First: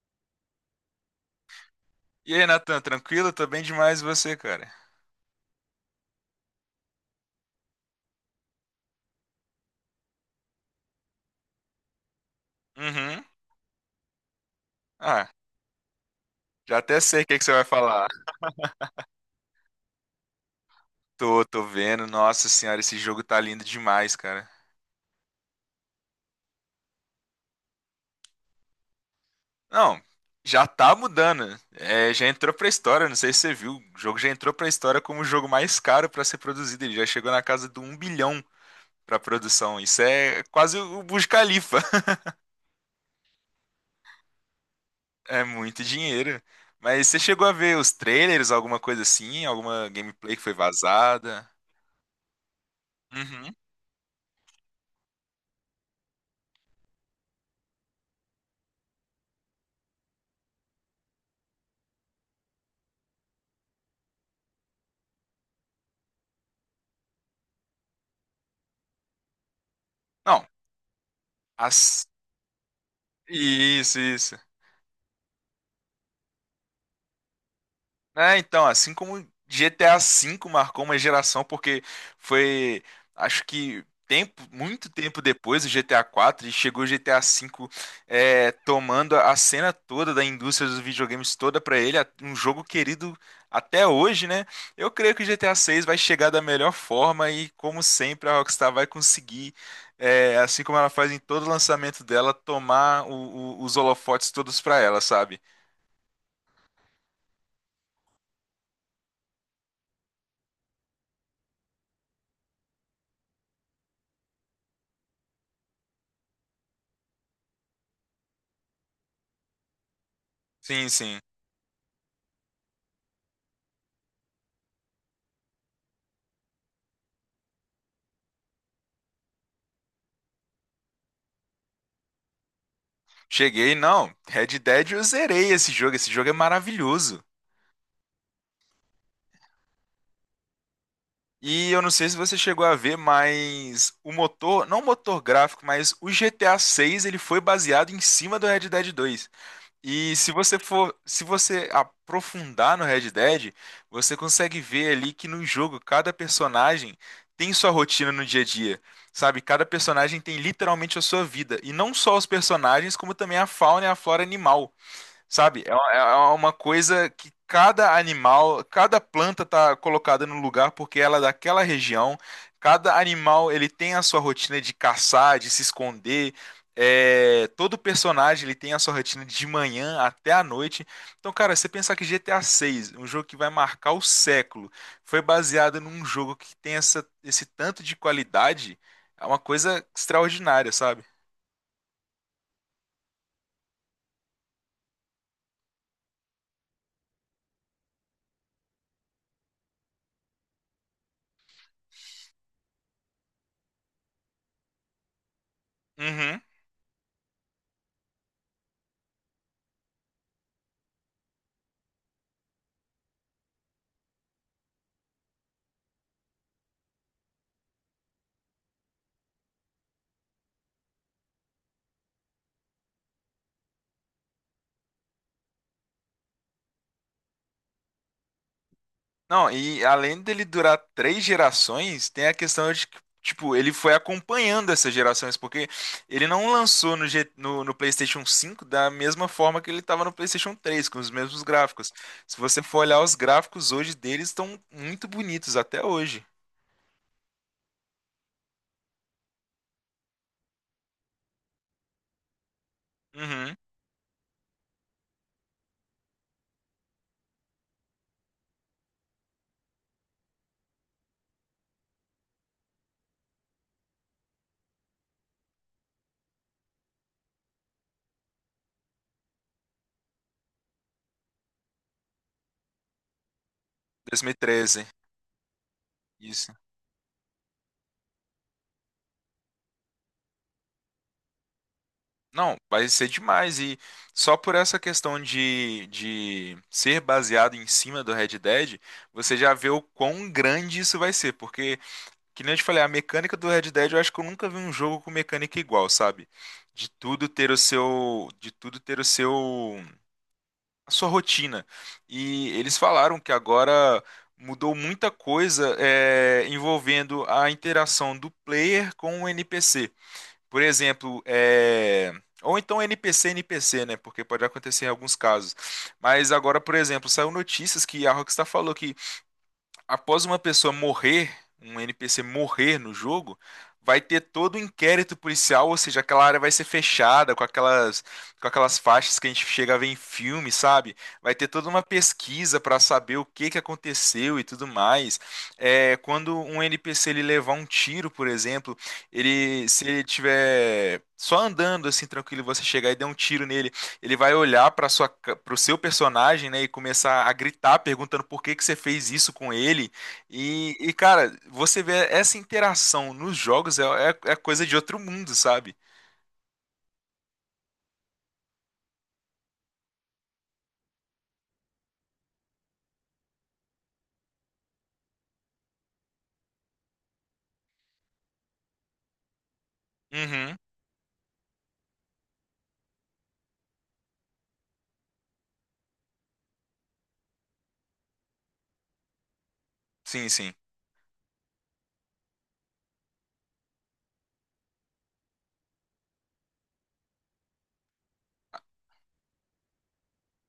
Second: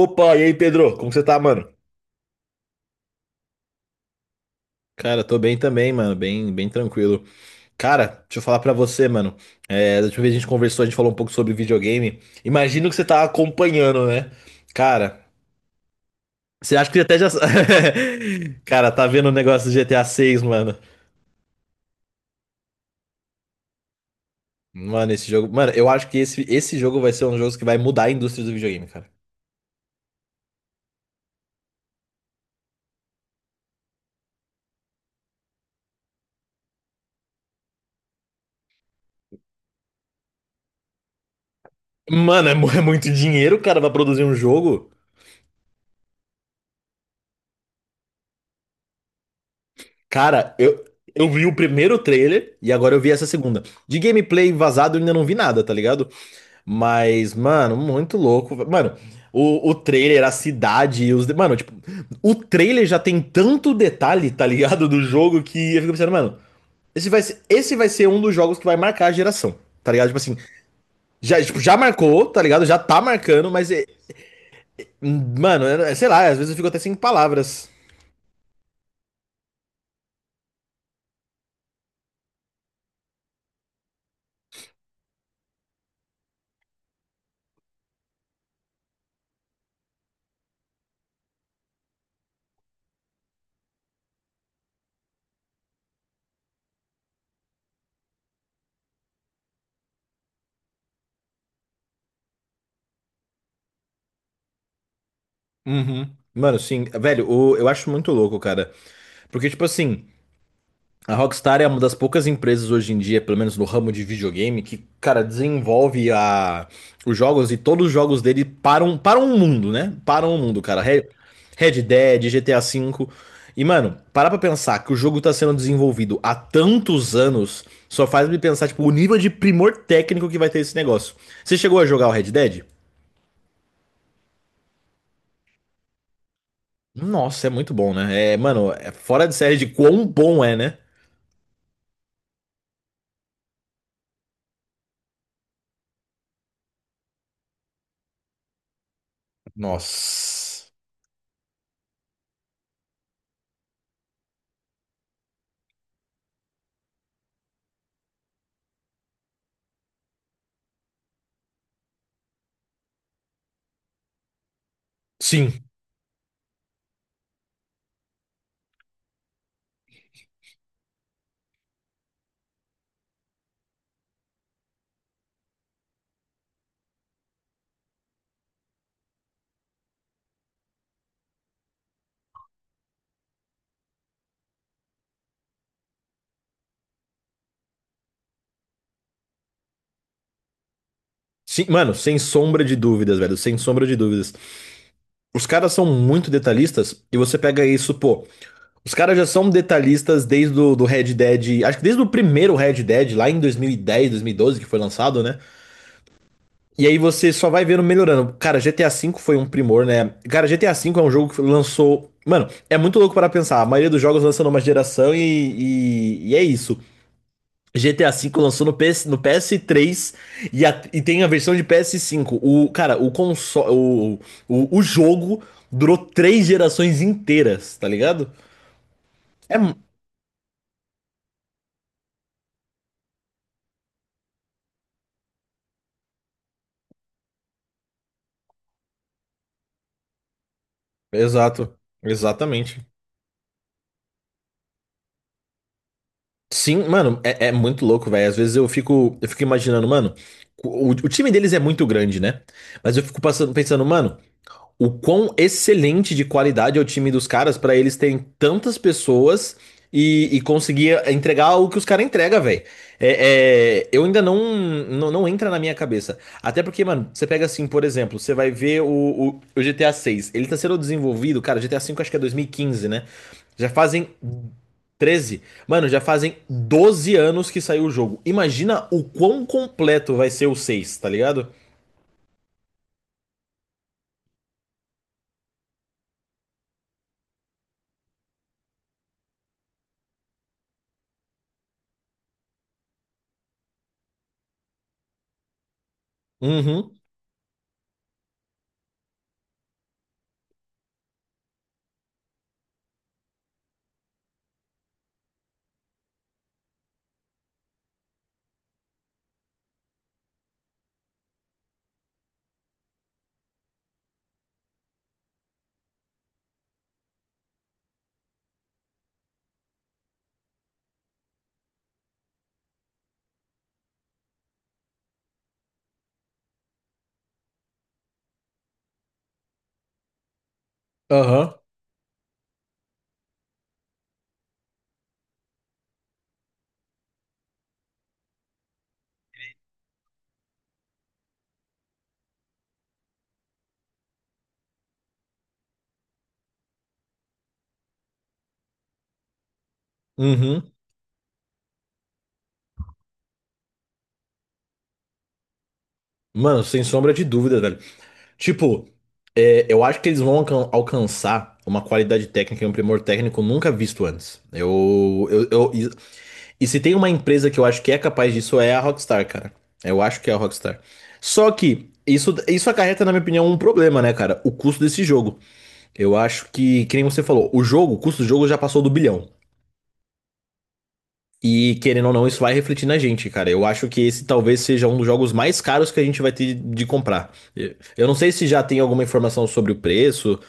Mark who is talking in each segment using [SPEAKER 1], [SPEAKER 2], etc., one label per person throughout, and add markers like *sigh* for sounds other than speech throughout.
[SPEAKER 1] Opa, e aí, Pedro? Como você tá, mano?
[SPEAKER 2] E aí, Natan, tranquilo? Tô bem demais e você, cara?
[SPEAKER 1] Cara, tô bem também, mano. Bem, bem tranquilo. Cara, deixa eu falar pra você, mano. É, da última vez que a gente conversou, a gente falou um pouco sobre videogame. Imagino que você tá
[SPEAKER 2] Uhum.
[SPEAKER 1] acompanhando, né? Cara,
[SPEAKER 2] Ah,
[SPEAKER 1] você
[SPEAKER 2] já
[SPEAKER 1] acha que
[SPEAKER 2] até
[SPEAKER 1] até
[SPEAKER 2] sei o
[SPEAKER 1] já.
[SPEAKER 2] que é que você vai falar.
[SPEAKER 1] *laughs* Cara, tá vendo o negócio do GTA 6, mano?
[SPEAKER 2] Tô vendo. Nossa senhora, esse jogo tá lindo demais, cara.
[SPEAKER 1] Mano, esse jogo. Mano, eu acho que esse jogo vai ser um jogo que vai mudar a indústria do videogame, cara.
[SPEAKER 2] Não, já tá mudando. É, já entrou pra história, não sei se você viu. O jogo já entrou pra história como o jogo mais caro pra ser produzido. Ele já chegou na casa do um bilhão pra produção. Isso é quase o Burj Khalifa. *laughs*
[SPEAKER 1] Mano, é muito dinheiro, cara, pra produzir um jogo.
[SPEAKER 2] É muito dinheiro. Mas você chegou a ver os trailers, alguma coisa assim? Alguma gameplay que foi
[SPEAKER 1] Cara, eu vi
[SPEAKER 2] vazada?
[SPEAKER 1] o primeiro trailer e agora eu vi essa
[SPEAKER 2] Uhum.
[SPEAKER 1] segunda. De gameplay vazado eu ainda não vi nada, tá ligado? Mas, mano, muito louco. Mano, o trailer, a cidade, mano, tipo, o trailer já tem tanto detalhe, tá ligado? Do jogo que eu fico pensando, mano, esse vai ser um dos jogos que vai marcar a geração, tá ligado? Tipo assim,
[SPEAKER 2] Não,
[SPEAKER 1] já, tipo, já
[SPEAKER 2] as
[SPEAKER 1] marcou, tá ligado? Já tá marcando, mas,
[SPEAKER 2] Isso, isso.
[SPEAKER 1] mano, sei lá, às vezes eu fico até sem palavras.
[SPEAKER 2] É, então, assim como GTA V marcou uma geração, porque foi, acho que tempo, muito tempo depois do GTA IV, e chegou o GTA V, é, tomando a cena toda da indústria dos videogames toda pra ele, um jogo querido até hoje, né? Eu creio que o GTA VI vai chegar da melhor forma e, como sempre, a Rockstar vai conseguir, é, assim como ela faz em todo lançamento dela, tomar os holofotes todos pra ela, sabe?
[SPEAKER 1] Uhum. Mano, sim, velho, eu acho muito louco, cara. Porque, tipo assim, a Rockstar é uma das poucas empresas hoje em dia, pelo menos no ramo de videogame, que, cara, desenvolve os jogos, e todos os jogos dele param o mundo, né? Param o mundo, cara.
[SPEAKER 2] Sim, sim.
[SPEAKER 1] Red Dead, GTA V. E, mano, parar pra pensar que o jogo tá sendo desenvolvido há tantos anos só faz me pensar, tipo, o nível de primor técnico que vai ter esse negócio. Você chegou a jogar o Red Dead?
[SPEAKER 2] Cheguei, não. Red Dead eu zerei esse jogo. Esse jogo é maravilhoso.
[SPEAKER 1] Nossa, é muito bom, né? É, mano, é fora de série de quão bom é, né?
[SPEAKER 2] E eu não sei se você chegou a ver, mas o motor, não o motor gráfico, mas o GTA 6, ele foi baseado em cima do Red Dead 2. E se você
[SPEAKER 1] Nossa.
[SPEAKER 2] for, se você aprofundar no Red Dead, você consegue ver ali que no jogo cada personagem tem sua rotina no dia a dia. Sabe, cada personagem tem literalmente a sua vida, e não só os personagens, como também a fauna e a flora animal.
[SPEAKER 1] Sim.
[SPEAKER 2] Sabe? É uma coisa que cada animal, cada planta tá colocada no lugar porque ela é daquela região. Cada animal ele tem a sua rotina de caçar, de se esconder. É, todo personagem ele tem a sua rotina de manhã até a noite. Então, cara, você pensar que GTA VI, um jogo que vai marcar o século, foi baseado num jogo que tem esse tanto de qualidade, é uma coisa extraordinária, sabe?
[SPEAKER 1] Sim, mano, sem sombra de dúvidas, velho, sem sombra de dúvidas. Os caras são muito detalhistas, e você pega isso, pô. Os caras já são detalhistas desde o do Red Dead, acho que desde o primeiro Red Dead, lá em dois mil e dez, 2012, que foi lançado, né?
[SPEAKER 2] Uhum.
[SPEAKER 1] E aí você só vai vendo melhorando. Cara, GTA V foi um primor, né? Cara, GTA V é um jogo que lançou. Mano, é muito louco para pensar. A maioria dos jogos lança numa geração e é isso. GTA V lançou no PS3, e, e tem a versão de PS5. O, cara, o console. O jogo durou três gerações inteiras, tá ligado?
[SPEAKER 2] Não,
[SPEAKER 1] É. mu-
[SPEAKER 2] e além dele durar três gerações, tem a questão de que, tipo, ele foi acompanhando essas gerações, porque ele não lançou no PlayStation 5 da mesma forma que ele estava no PlayStation 3, com os mesmos
[SPEAKER 1] Exato.
[SPEAKER 2] gráficos. Se você for
[SPEAKER 1] Exatamente.
[SPEAKER 2] olhar os gráficos hoje deles, estão muito bonitos até hoje.
[SPEAKER 1] Sim, mano, é, é muito louco, velho. Às vezes eu fico imaginando, mano. O time deles é muito grande, né? Mas eu fico passando,
[SPEAKER 2] Uhum,
[SPEAKER 1] pensando, mano, o quão excelente de qualidade é o time dos caras pra eles terem tantas pessoas e conseguir entregar o que os caras entregam, velho. É, eu ainda não, não entra na minha cabeça. Até porque, mano, você pega assim, por exemplo, você vai ver o GTA 6. Ele tá sendo desenvolvido, cara. GTA 5 acho que é 2015, né? Já fazem
[SPEAKER 2] 2013,
[SPEAKER 1] 13. Mano, já fazem
[SPEAKER 2] isso.
[SPEAKER 1] 12 anos que saiu o jogo. Imagina o quão completo vai ser o seis, tá ligado?
[SPEAKER 2] Não, vai ser demais. E só por essa questão de ser baseado em cima do Red Dead, você já vê o quão grande isso vai ser, porque. Que nem eu te falei, a mecânica do Red Dead, eu acho que eu nunca vi um jogo com mecânica igual, sabe? De
[SPEAKER 1] Uhum,
[SPEAKER 2] tudo ter o seu, de tudo ter o seu, a sua rotina. E eles falaram que agora mudou muita coisa, é, envolvendo a interação do player com o NPC. Por exemplo, é, ou então NPC NPC, né? Porque pode acontecer em alguns casos. Mas agora, por exemplo, saiu notícias que a Rockstar falou que após uma pessoa morrer, um NPC morrer no jogo, vai ter todo o inquérito policial, ou seja, aquela área vai ser fechada com aquelas faixas que a gente chega a ver em filme, sabe? Vai ter
[SPEAKER 1] aham,
[SPEAKER 2] toda uma pesquisa para saber o que que aconteceu e tudo mais. É, quando um NPC ele levar um tiro, por exemplo, ele se ele tiver só andando assim tranquilo, e você chegar e der um tiro nele ele vai olhar para o seu personagem, né, e começar a gritar perguntando por que que você fez isso com ele.
[SPEAKER 1] uhum.
[SPEAKER 2] E, cara, você vê essa interação nos jogos é coisa de outro mundo, sabe?
[SPEAKER 1] Mano, sem sombra de dúvida, velho. Tipo, é, eu acho que eles vão alcançar uma qualidade técnica e um primor técnico nunca visto antes. E se tem uma empresa que eu acho que é capaz disso, é a Rockstar, cara. Eu acho que é a
[SPEAKER 2] Uhum.
[SPEAKER 1] Rockstar. Só que isso acarreta, na minha opinião, um problema, né, cara? O custo desse jogo. Eu acho que nem você falou, o jogo, o custo do jogo já passou do bilhão.
[SPEAKER 2] Sim, sim.
[SPEAKER 1] E querendo ou não, isso vai refletir na gente, cara. Eu acho que esse talvez seja um dos jogos mais caros que a gente vai ter de comprar. Eu não sei se já tem alguma informação sobre o preço,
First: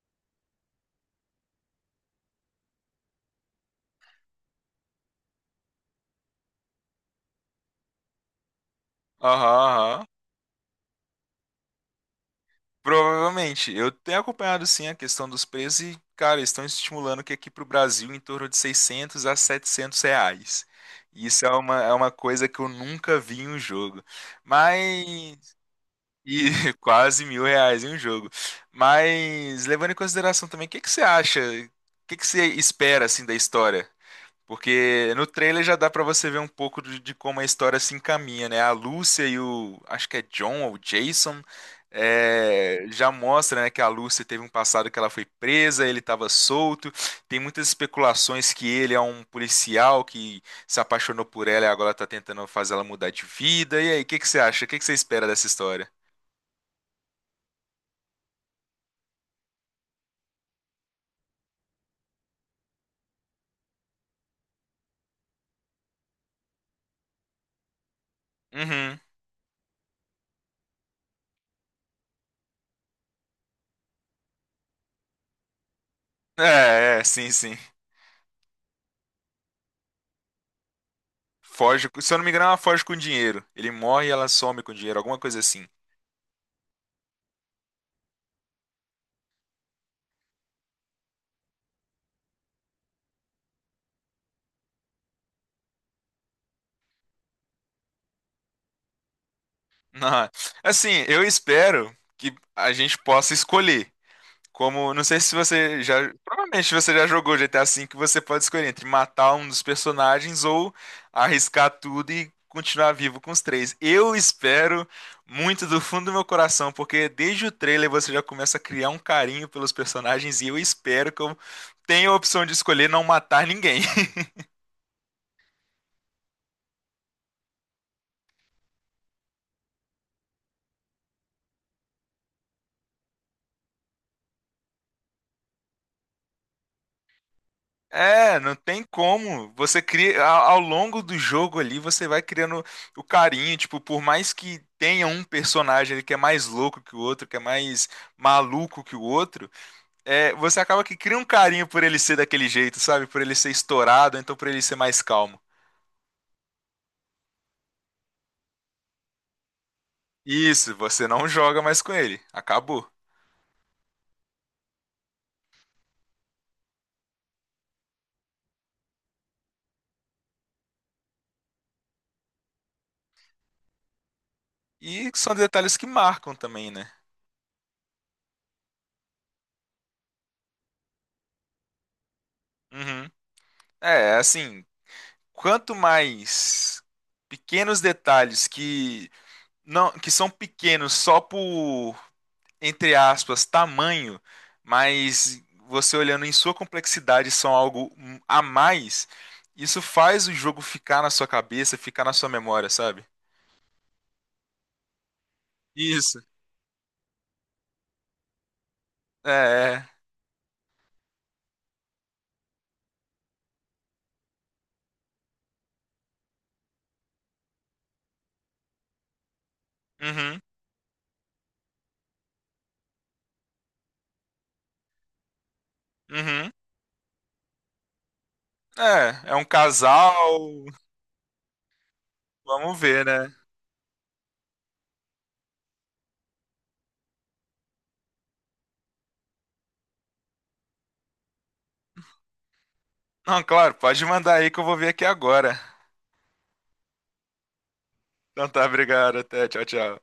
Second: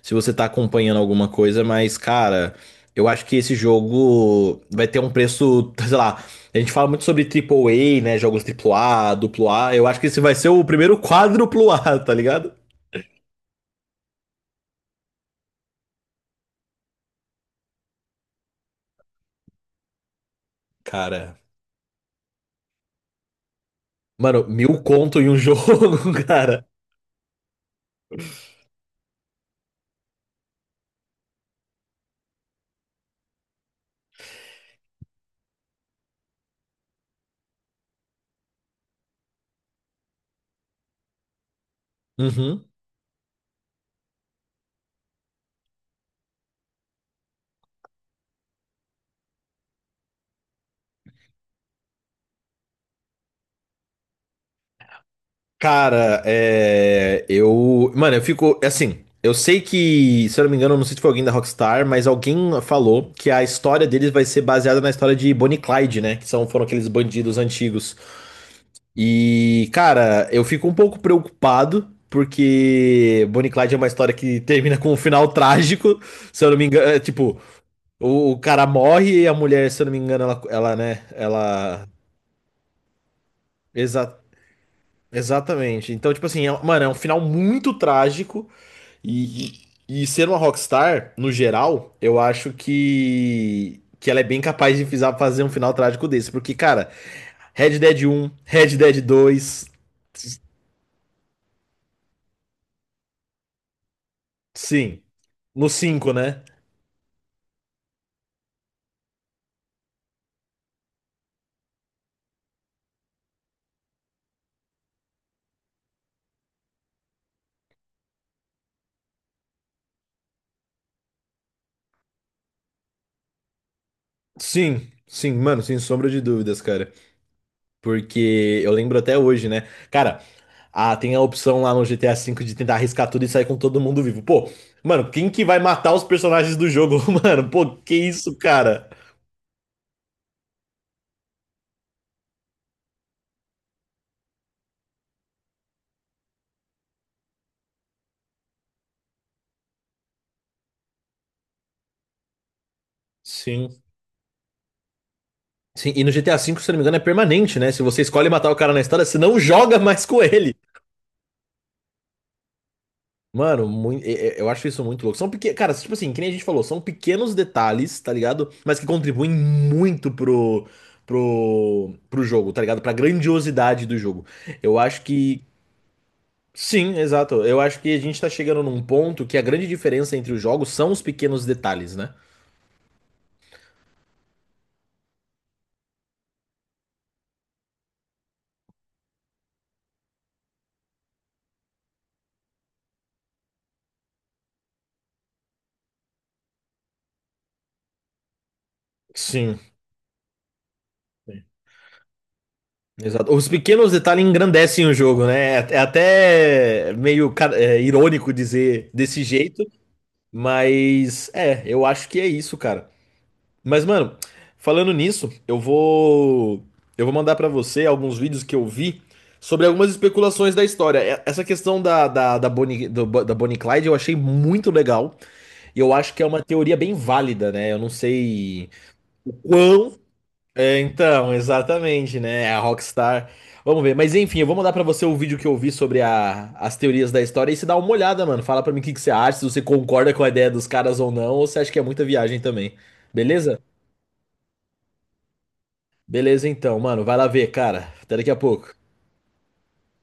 [SPEAKER 1] se você tá acompanhando alguma coisa, mas, cara, eu acho que esse jogo vai ter um preço, *laughs* sei lá. A gente fala muito sobre A, né? Jogos A, duplo
[SPEAKER 2] Aham,
[SPEAKER 1] A. Eu acho que
[SPEAKER 2] aham.
[SPEAKER 1] esse vai ser o primeiro quádruplo A, tá ligado?
[SPEAKER 2] Provavelmente. Eu tenho acompanhado sim a questão dos preços e, cara, estão estimulando que aqui para o Brasil em torno de 600 a R$ 700.
[SPEAKER 1] Cara,
[SPEAKER 2] Isso é uma coisa que eu nunca vi em um jogo.
[SPEAKER 1] mano, mil
[SPEAKER 2] Mas
[SPEAKER 1] conto em um jogo, *laughs*
[SPEAKER 2] E
[SPEAKER 1] cara.
[SPEAKER 2] *laughs* quase mil reais em um jogo. Mas levando em consideração também, o que que você acha? O que que você espera assim da história? Porque no trailer já dá pra você ver um pouco de como a história se encaminha, né? A Lúcia e o, acho que é John ou Jason,
[SPEAKER 1] Uhum.
[SPEAKER 2] é, já mostra, né, que a Lúcia teve um passado que ela foi presa, ele estava solto. Tem muitas especulações que ele é um policial que se apaixonou por ela e agora tá tentando fazer ela mudar de vida. E aí, o que que você acha? O que que você espera dessa história?
[SPEAKER 1] Cara, é, eu. Mano, eu fico. Assim, eu sei que, se eu não me engano, eu não sei se foi alguém da Rockstar, mas alguém falou que a história deles vai ser baseada na história de Bonnie e Clyde, né? Que são, foram aqueles bandidos antigos.
[SPEAKER 2] Uhum.
[SPEAKER 1] E, cara, eu fico um pouco preocupado, porque Bonnie e Clyde é uma história que termina com um final trágico. Se eu não me engano,
[SPEAKER 2] É,
[SPEAKER 1] é,
[SPEAKER 2] é, sim,
[SPEAKER 1] tipo,
[SPEAKER 2] sim.
[SPEAKER 1] o cara morre, e a mulher, se eu não me engano, ela né? Ela.
[SPEAKER 2] Foge, se eu não me engano, ela foge com dinheiro. Ele morre e
[SPEAKER 1] Exa-
[SPEAKER 2] ela some com dinheiro, alguma coisa assim. *laughs*
[SPEAKER 1] exatamente. Então, tipo assim, é- mano, é um final muito trágico. E ser uma Rockstar, no geral, eu acho que ela é bem capaz de fazer um final trágico desse. Porque, cara, Red Dead um, Red Dead dois,
[SPEAKER 2] Ah,
[SPEAKER 1] s-
[SPEAKER 2] assim, eu espero que a gente possa escolher. Como,
[SPEAKER 1] sim.
[SPEAKER 2] não sei se
[SPEAKER 1] No
[SPEAKER 2] você já,
[SPEAKER 1] cinco, né?
[SPEAKER 2] provavelmente você já jogou GTA V, que você pode escolher entre matar um dos personagens ou arriscar tudo e continuar vivo com os três. Eu espero muito do fundo do meu coração, porque desde o trailer você já começa a criar um carinho pelos personagens e eu espero que eu tenha a opção de escolher não matar ninguém. *laughs*
[SPEAKER 1] Sim, sim, mano, sem sombra de dúvidas, cara. Porque eu lembro até hoje, né? Cara, ah, tem a opção lá no GTA V de tentar arriscar tudo e sair com todo mundo vivo. Pô, mano, quem que vai matar os personagens do jogo, *laughs* mano? Pô, que isso,
[SPEAKER 2] É, não tem
[SPEAKER 1] cara?
[SPEAKER 2] como. Você cria ao longo do jogo ali, você vai criando o carinho, tipo, por mais que tenha um personagem ali que é mais louco que o outro, que é mais maluco que o outro, é, você acaba que cria um carinho por ele ser daquele jeito, sabe? Por ele ser
[SPEAKER 1] Sim.
[SPEAKER 2] estourado, ou então por ele ser mais calmo.
[SPEAKER 1] Sim, e no GTA V, se eu não me engano, é permanente, né? Se você escolhe matar o cara na história, você não joga mais com ele.
[SPEAKER 2] Isso, você não joga mais com ele. Acabou.
[SPEAKER 1] Mano, eu acho isso muito louco. São pequenos. Cara, tipo assim, que nem a gente falou, são pequenos detalhes, tá ligado? Mas que contribuem muito pro jogo, tá ligado? Pra grandiosidade do jogo. Eu acho
[SPEAKER 2] E são
[SPEAKER 1] que.
[SPEAKER 2] detalhes que marcam também, né?
[SPEAKER 1] Sim, exato. Eu acho que a gente tá chegando num ponto que a grande diferença entre os jogos são os pequenos detalhes, né?
[SPEAKER 2] Uhum. É, assim, quanto mais pequenos detalhes que não, que são pequenos só por, entre aspas, tamanho, mas você olhando em sua complexidade são algo a mais,
[SPEAKER 1] Sim.
[SPEAKER 2] isso faz o jogo ficar na sua cabeça, ficar na sua memória, sabe?
[SPEAKER 1] Exato. Os pequenos detalhes engrandecem o jogo, né? É
[SPEAKER 2] Isso.
[SPEAKER 1] até meio irônico dizer desse
[SPEAKER 2] É,
[SPEAKER 1] jeito,
[SPEAKER 2] é.
[SPEAKER 1] mas é, eu acho que é isso, cara. Mas, mano, falando nisso, eu vou mandar pra você alguns vídeos que eu vi sobre algumas
[SPEAKER 2] Uhum,
[SPEAKER 1] especulações da história. Essa questão da Bonnie, da Bonnie e Clyde eu achei muito legal, e eu acho que é uma
[SPEAKER 2] uhum.
[SPEAKER 1] teoria bem válida, né? Eu não sei
[SPEAKER 2] É,
[SPEAKER 1] o
[SPEAKER 2] é um
[SPEAKER 1] quão
[SPEAKER 2] casal.
[SPEAKER 1] é, então, exatamente, né? É a
[SPEAKER 2] Vamos ver,
[SPEAKER 1] Rockstar.
[SPEAKER 2] né?
[SPEAKER 1] Vamos ver. Mas enfim, eu vou mandar pra você o vídeo que eu vi sobre as teorias da história, e você dá uma olhada, mano. Fala pra mim o que que você acha, se você concorda com a ideia dos caras ou não, ou se acha que é muita viagem também.
[SPEAKER 2] Não,
[SPEAKER 1] Beleza?
[SPEAKER 2] claro, pode mandar aí que eu vou ver aqui agora.
[SPEAKER 1] Beleza, então, mano. Vai lá ver, cara. Até daqui a
[SPEAKER 2] Então tá,
[SPEAKER 1] pouco.
[SPEAKER 2] obrigado. Até, tchau, tchau.